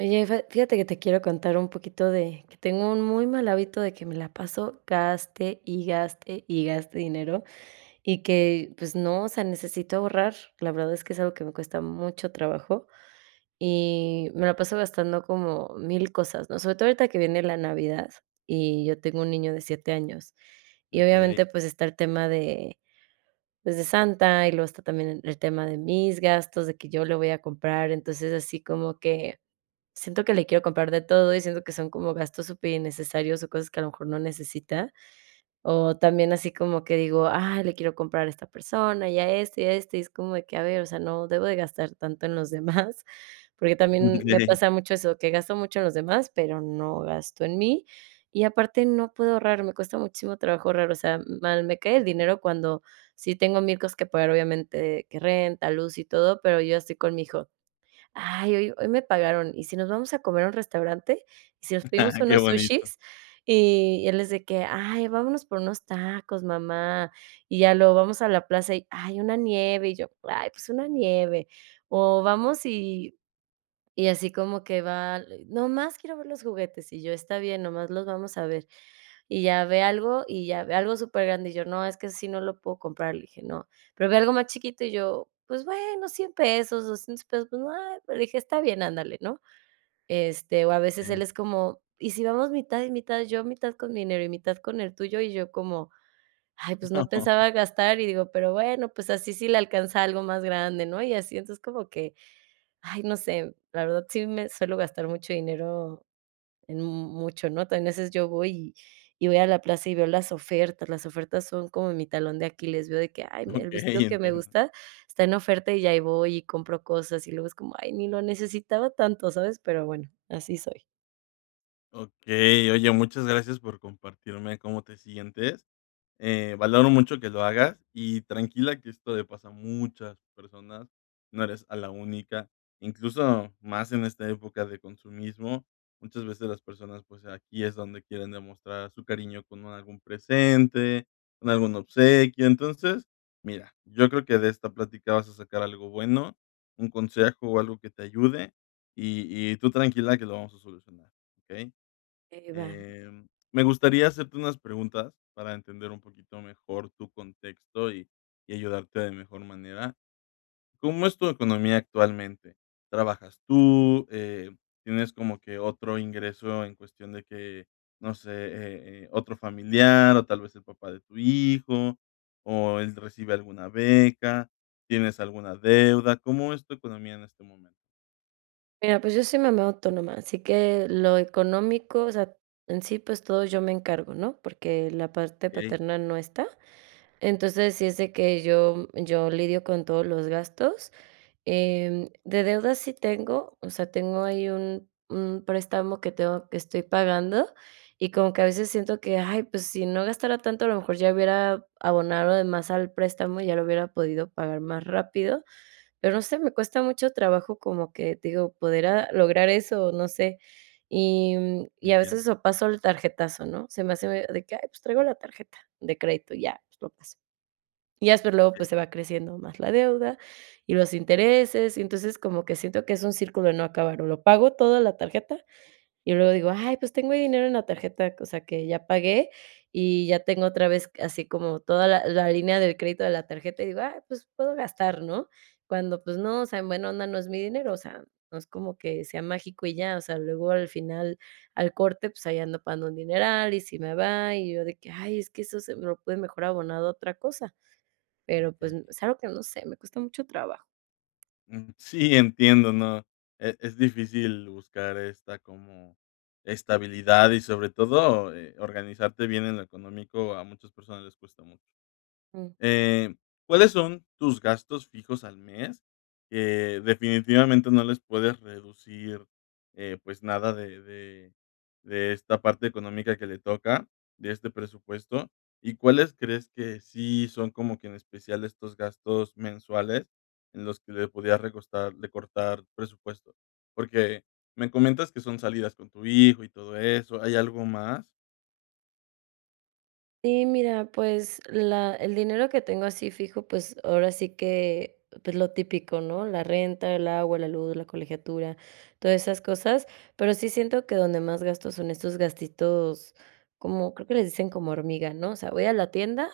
Oye, fe fíjate que te quiero contar un poquito de que tengo un muy mal hábito de que me la paso, gaste y gaste y gaste dinero y que pues no, o sea, necesito ahorrar. La verdad, es que es algo que me cuesta mucho trabajo y me la paso gastando como 1000 cosas, ¿no?, sobre todo ahorita que viene la Navidad, y yo tengo un niño de 7 años y Okey. obviamente, pues está el tema de, pues, de Santa. Y luego está también el tema de mis gastos, de que yo le voy a comprar. Entonces, así como que siento que le quiero comprar de todo y siento que son como gastos superinnecesarios o cosas que a lo mejor no necesita o también así como que digo: "Ah, le quiero comprar a esta persona y a este y a este", y es como que a ver, o sea, no debo de gastar tanto en los demás porque también me pasa mucho eso, que gasto mucho en los demás, pero no gasto en mí, y aparte no puedo ahorrar, me cuesta muchísimo trabajo ahorrar. O sea, mal, me cae el dinero cuando si tengo 1000 cosas que pagar obviamente que renta, luz y todo, pero yo estoy con mi hijo: "Ay, hoy hoy me pagaron y si nos vamos a comer a un restaurante y si nos pedimos Ah, qué unos bonito. sushis", y él es de que: "Ay, vámonos por unos tacos, mamá", y ya luego vamos a la plaza y ay, una nieve, y yo ay, pues una nieve, o vamos y y así como que va nomás, quiero ver los juguetes, y yo está bien nomás los vamos a ver, y ya ve algo y ya ve algo supergrande, y yo no, es que si no lo puedo comprar y dije: "No". Pero ve algo más chiquito y yo, pues bueno, $100 pesos, $200 pesos, pues va, le dije: "Está bien, ándale, ¿no?". Este, o a veces Sí. él es como, y si vamos mitad y mitad, yo mitad con mi dinero y mitad con el tuyo, y yo como ay, pues no No. pensaba gastar y digo: "Pero bueno, pues así, sí le alcanza algo más grande, ¿no?". Y así, entonces como que ay, no sé, la verdad, sí, me suelo gastar mucho dinero en mucho, ¿no?, también a veces yo voy y y voy a la plaza y veo las ofertas, las ofertas son como mi talón de Aquiles, veo de que ay, el vestido Okey, que me entiendo. gusta está en oferta y ahí voy y compro cosas, y luego es como ay, ni lo necesitaba tanto, ¿sabes? Pero bueno, así soy. Okey. Oye, muchas gracias por compartirme cómo te sientes, eh, valoro mucho que lo hagas y tranquila, que esto le pasa a muchas personas. No eres a la única, incluso más en esta época de consumismo. Muchas veces las personas, pues, aquí es donde quieren demostrar su cariño con algún presente, con algún obsequio. Entonces, mira, yo creo que de esta plática vas a sacar algo bueno, un consejo o algo que te ayude y y tú tranquila, que lo vamos a solucionar, ¿okey? Eh, va. Em, me gustaría hacerte unas preguntas para entender un poquito mejor tu contexto, y y ayudarte de mejor manera. ¿Cómo es tu economía actualmente? ¿Trabajas tú? Eh, ¿tienes como que otro ingreso en cuestión de que, no sé, eh, eh, otro familiar, o tal vez, el papá de tu hijo, o ¿él recibe alguna beca? ¿Tienes alguna deuda? ¿Cómo es tu economía en este momento? Mira, pues, yo soy mamá autónoma, así que lo económico, o sea, en sí, pues, todo yo me encargo, ¿no?, porque la parte Okey. paterna no está. Entonces, si es de que yo yo lidio con todos los gastos. Em, de deudas sí tengo, o sea, tengo ahí un un préstamo que tengo, que estoy pagando y como que a veces siento que: "¡Ay!, pues, si no gastara tanto, a lo mejor ya hubiera abonado de más al préstamo, ya lo hubiera podido pagar más rápido", pero, no sé, me cuesta mucho trabajo, como que, te digo, poder, ah, lograr eso o no sé, y y a veces Entiendo. eso pasó el tarjetazo, ¿no?, se me hace de que: "Ay, pues, traigo la tarjeta", de crédito y ya pues, lo paso. Ya, pues, luego, pues, Okey. se va creciendo más la deuda y los intereses, y entonces, como que siento que es un círculo de no acabar, o lo pago todo en la tarjeta y luego digo: "Ay, pues, tengo dinero en la tarjeta". O sea que ya pagué y ya tengo otra vez así como toda la la línea de crédito de la tarjeta y digo: "Ay, pues, puedo gastar", ¿no?, cuando, pues, no, o sea, en buena onda, no es mi dinero. O sea, no es como que sea mágico y ya, o sea, luego al final, al corte, pues, ahí ando pagando un dineral y si me va, y yo de que: "Ay, es que eso se lo puede mejor abonar a otra cosa", pero, pues, Okey. mm, es algo que no sé. Me cuesta mucho trabajo. Mm, sí, entiendo. No e es difícil buscar esta como estabilidad y sobre todo, eh, organizarte bien en lo económico. A muchas personas les cuesta mucho. Mm. Eh, ¿cuáles son tus gastos fijos al mes?, que definitivamente no les puedes reducir, eh, pues, nada de de de esta parte económica que le toca, de este presupuesto, ¿y cuáles crees que sí son como que en especial estos gastos mensuales en los que le podrías recostar recortar presupuesto?, porque me comentas que son salidas con tu hijo y todo eso, ¿hay algo más? Sí, mira, pues, la el dinero que tengo así fijo. Pues, ahora sí que, pues, lo típico, ¿no?, la renta, el agua, la luz, la colegiatura, todas esas cosas. Pero, sí siento que donde más gastos son estos gastitos como creo que les dicen como: "Hormiga", ¿no?, o sea, voy a la tienda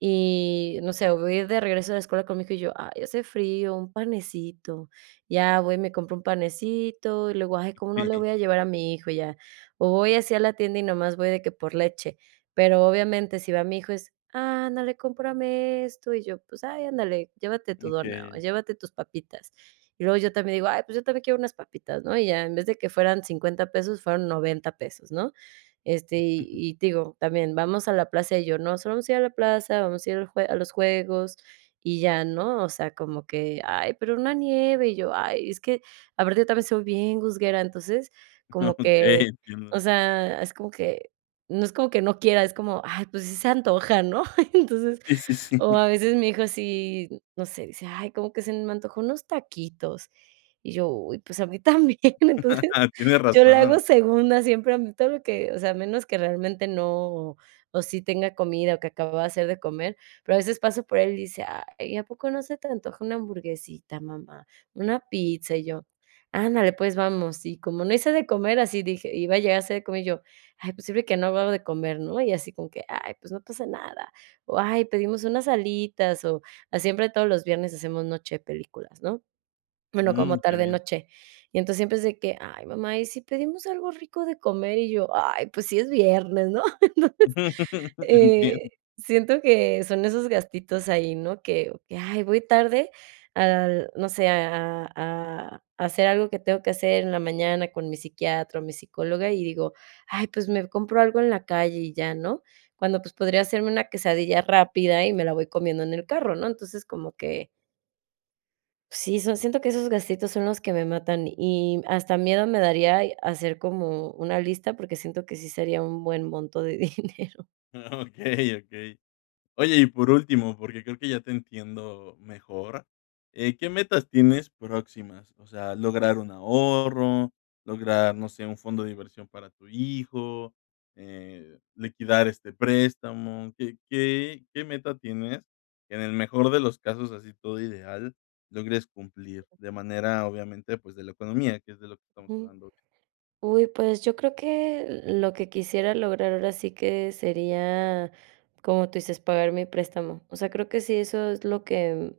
y no sé, voy a ir de regreso a la escuela con mi hijo y yo: "Ay, hace frío, un panecito". Ya voy, me compro un panecito y luego: "Ay, ¿cómo no le Sí. voy a llevar a mi hijo?", ya, o voy así a la tienda y nada más voy de que por leche. Pero obviamente si va mi hijo es: "Ándale, cómprame esto", y yo, pues: "Ay, ándale, llévate tu dona o Okey. llévate tus papitas" y luego yo también digo: "Ay, pues, yo también quiero unas papitas", ¿no?, y ya en vez de que fueran 50 pesos fueron 90 pesos, ¿no?, este, Mm. Ujú. y y te digo también vamos a la plaza y yo: "No solo vamos a ir a la plaza, vamos a ir al jue a los juegos y ya", ¿no?, o sea, como que: "Ay, pero, una nieve", y yo: "Ay, es que aparte también soy bien gusguera". Entonces como que, Okey, o entiendo. sea, es como que, no es como que no quiera. Es como: "Ay, pues, sí, se antoja", ¿no?, entonces, Sí, sí, sí. o a veces mi hijo sí, no sé, dice: "Ay, como que se me antojo unos taquitos", y yo: "Uy, pues, a mí también". Entonces, Tienes yo le hago razón. segunda siempre a mí, todo lo que o sea, a menos que realmente no, o sí tenga comida o que acababa de hacer de comer. Pero a veces paso por él y dice: "Ay ¿a poco no se te antoja una hamburguesita?, mamá, ¿una pizza?", y yo: "Ándale, pues, vamos". Y como no hice de comer así dije: "Iba a llegar a hacer de comer", y yo: "Ay, pues, sirve de que no hago algo de comer", ¿no?, y así como que: "Ay, pues, no pasa nada", o: "Ay, pedimos unas alitas o siempre todos los viernes hacemos noche películas", ¿no?, bueno, como Mm, qué tarde bien. noche. Y entonces, siempre es de que: "Ay, mamá, ¿y si pedimos algo rico de comer?", y yo: "Ay, pues, sí, es viernes", ¿no?, entonces, Entiendo. eh, siento que son esos gastitos ahí, ¿no?, que que: "Ay, voy tarde al no sé", a a a hacer algo que tengo que hacer en la mañana con mi psiquiatra o mi psicóloga y digo: "Ay, pues, me compro algo en la calle y ya", ¿no?, cuando, pues, podría hacerme una quesadilla rápida y me la voy comiendo en el carro, ¿no?, entonces como que. Sí, son, siento que esos gastitos son los que me matan y hasta miedo me daría hacer como una lista porque siento que sí sería un buen monto de dinero. Okey, okey. Oye, y por último, porque creo que ya te entiendo mejor. Eh, ¿qué metas tienes próximas? O sea, lograr un ahorro, lograr, no sé, un fondo de inversión para tu hijo, eh, liquidar este préstamo, ¿qué, qué, qué meta tienes que en el mejor de los casos, así todo ideal, logres cumplir? De manera obviamente, pues de la economía, que es de lo que estamos Uh. hablando. Ujú, pues yo creo que lo que quisiera lograr ahora sí que sería, como tú dices, pagar mi préstamo. O sea, creo que sí, eso es lo que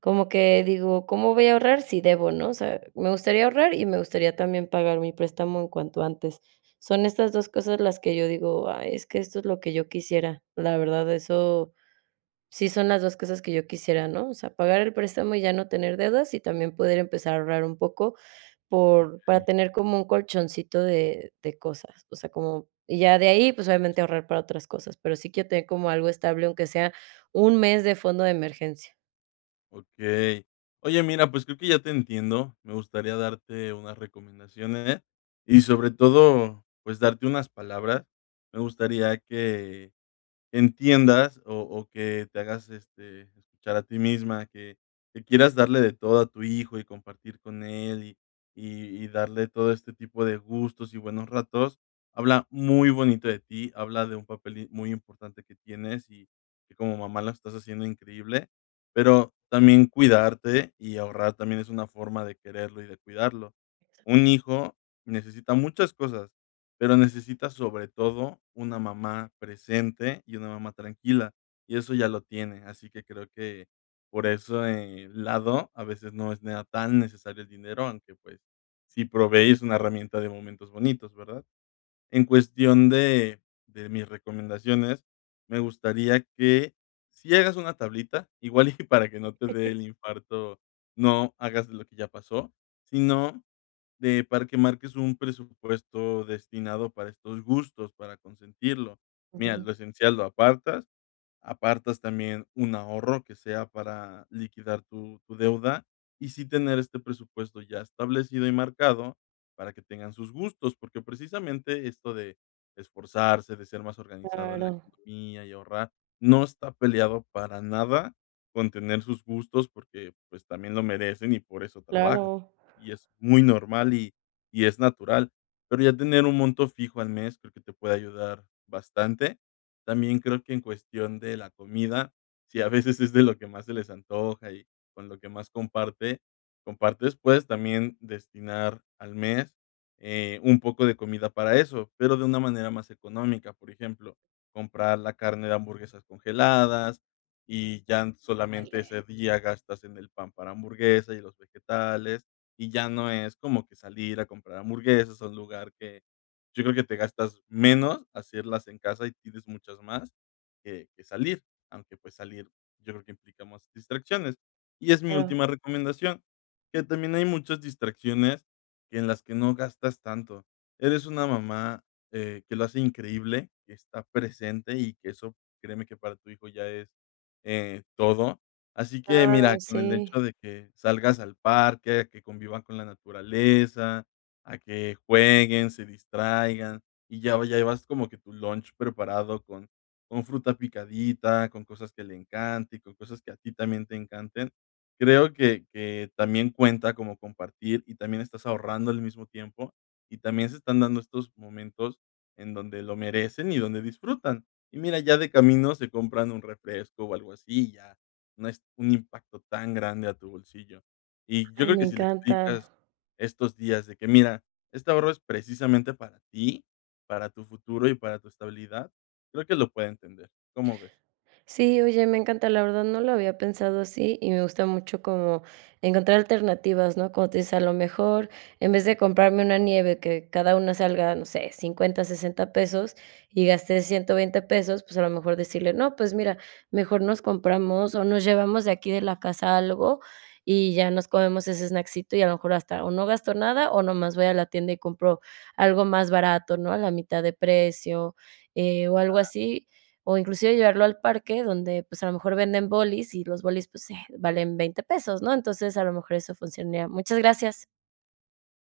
como que digo, ¿cómo voy a ahorrar? Sí debo, ¿no? O sea, me gustaría ahorrar y me gustaría también pagar mi préstamo en cuanto antes. Son estas 2 cosas las que yo digo: "Ay, es que esto es lo que yo quisiera", la verdad, eso si son las 2 cosas que yo quisiera, ¿no? O sea, pagar el préstamo y ya no tener deudas y también poder empezar a ahorrar un poco por para Okey. tener como un colchoncito de de cosas. O sea, como y ya de ahí, pues obviamente ahorrar para otras cosas, pero sí quiero tener como algo estable, aunque sea un mes de fondo de emergencia. Okey. Oye, mira, pues creo que ya te entiendo. Me gustaría darte unas recomendaciones y sobre todo, pues darte unas palabras. Me gustaría que entiendas o o que te hagas este escuchar a ti misma que que quieras darle de todo a tu hijo y compartir con él y y y darle todo este tipo de gustos y buenos ratos. Habla muy bonito de ti, habla de un papel y muy importante que tienes y que como mamá la estás haciendo increíble. Pero también cuidarte y ahorrar también es una forma de quererlo y de cuidarlo. Exacto. Un hijo necesita muchas cosas, pero necesita sobre todo una mamá presente y una mamá tranquila, y eso ya lo tiene. Así que creo que por ese lado, a veces no sea necesario el dinero, aunque pues si probéis una herramienta de momentos bonitos, ¿verdad? En cuestión de de mis recomendaciones, me gustaría que si hagas una tablita igual y para que no te dé el infarto, no hagas lo que ya pasó, sino de para que marques un presupuesto destinado para estos gustos para consentirlo. Mira, Ujú. lo esencial lo apartas, apartas también un ahorro que sea para liquidar tu tu deuda y sí tener este presupuesto ya establecido y marcado para que tengan sus gustos, porque precisamente esto de esforzarse, de ser más organizado en la Claro. economía y ahorrar no está peleado para nada con tener sus gustos porque pues también lo merecen y por eso trabajas Claro. y es muy normal y y es natural, pero ya tener un monto fijo al mes, creo que te puede ayudar bastante. También creo que en cuestión de la comida, si a veces es de lo que más se les antoja y con lo que más comparte compartes puedes también destinar al mes, eh, un poco de comida para eso, pero de una manera más económica, por ejemplo, comprar la carne de hamburguesas congeladas y ya solamente ese Dale. día gastas en el pan para hamburguesas y los vegetales, y ya no es como que salir a comprar hamburguesas a un lugar que yo creo que te gastas menos hacerlas en casa y tienes muchas más que que salir, aunque pues salir, yo creo que implica más distracciones, y es mi Claro. última recomendación que también hay muchas distracciones en las que no gastas tanto. Eres una mamá, eh, que lo hace increíble, que está presente y que eso créeme que para tu hijo ya es, eh, todo. Así que mira Claro, con el sí. hecho de que salgas al parque, que convivan con la naturaleza, a que jueguen, se distraigan y ya, lo llevas como que tu lunch preparado con con fruta picadita, con cosas que le encanten, con cosas que a ti también te encanten. Creo que que también cuenta como compartir y también estás ahorrando al mismo tiempo, y también se están dando estos momentos en donde lo merecen y donde disfrutan. Y mira, ya de camino se compran un refresco o algo así y ya no es un impacto tan grande a tu bolsillo. Y yo Ay, creo me que si le encanta. explicas estos días de que: "Mira, este ahorro es precisamente para ti, para tu futuro y para tu estabilidad", creo que lo puede entender, ¿cómo ves? Sí. Oye, me encanta la verdad, no lo había pensado así y me gusta mucho como encontrar alternativas, ¿no? Como tú dices: "A lo mejor en vez de comprarme una nieve que cada una salga, no sé, $50, $60, pesos, y gasté $120 pesos", pues a lo mejor decirle: "No, pues mira, mejor nos compramos o nos llevamos de aquí de la casa algo", y ya nos comemos ese snackito ,y a lo mejor hasta o no gasto nada o nomás voy a la tienda y compro algo más barato, ¿no? A la mitad de precio, eh, o algo Claro. así o inclusive llevarlo al parque donde pues a lo mejor venden bolis y los bolis pues, eh, valen $20 pesos ¿no? Entonces a lo mejor eso funcionaría. Muchas gracias.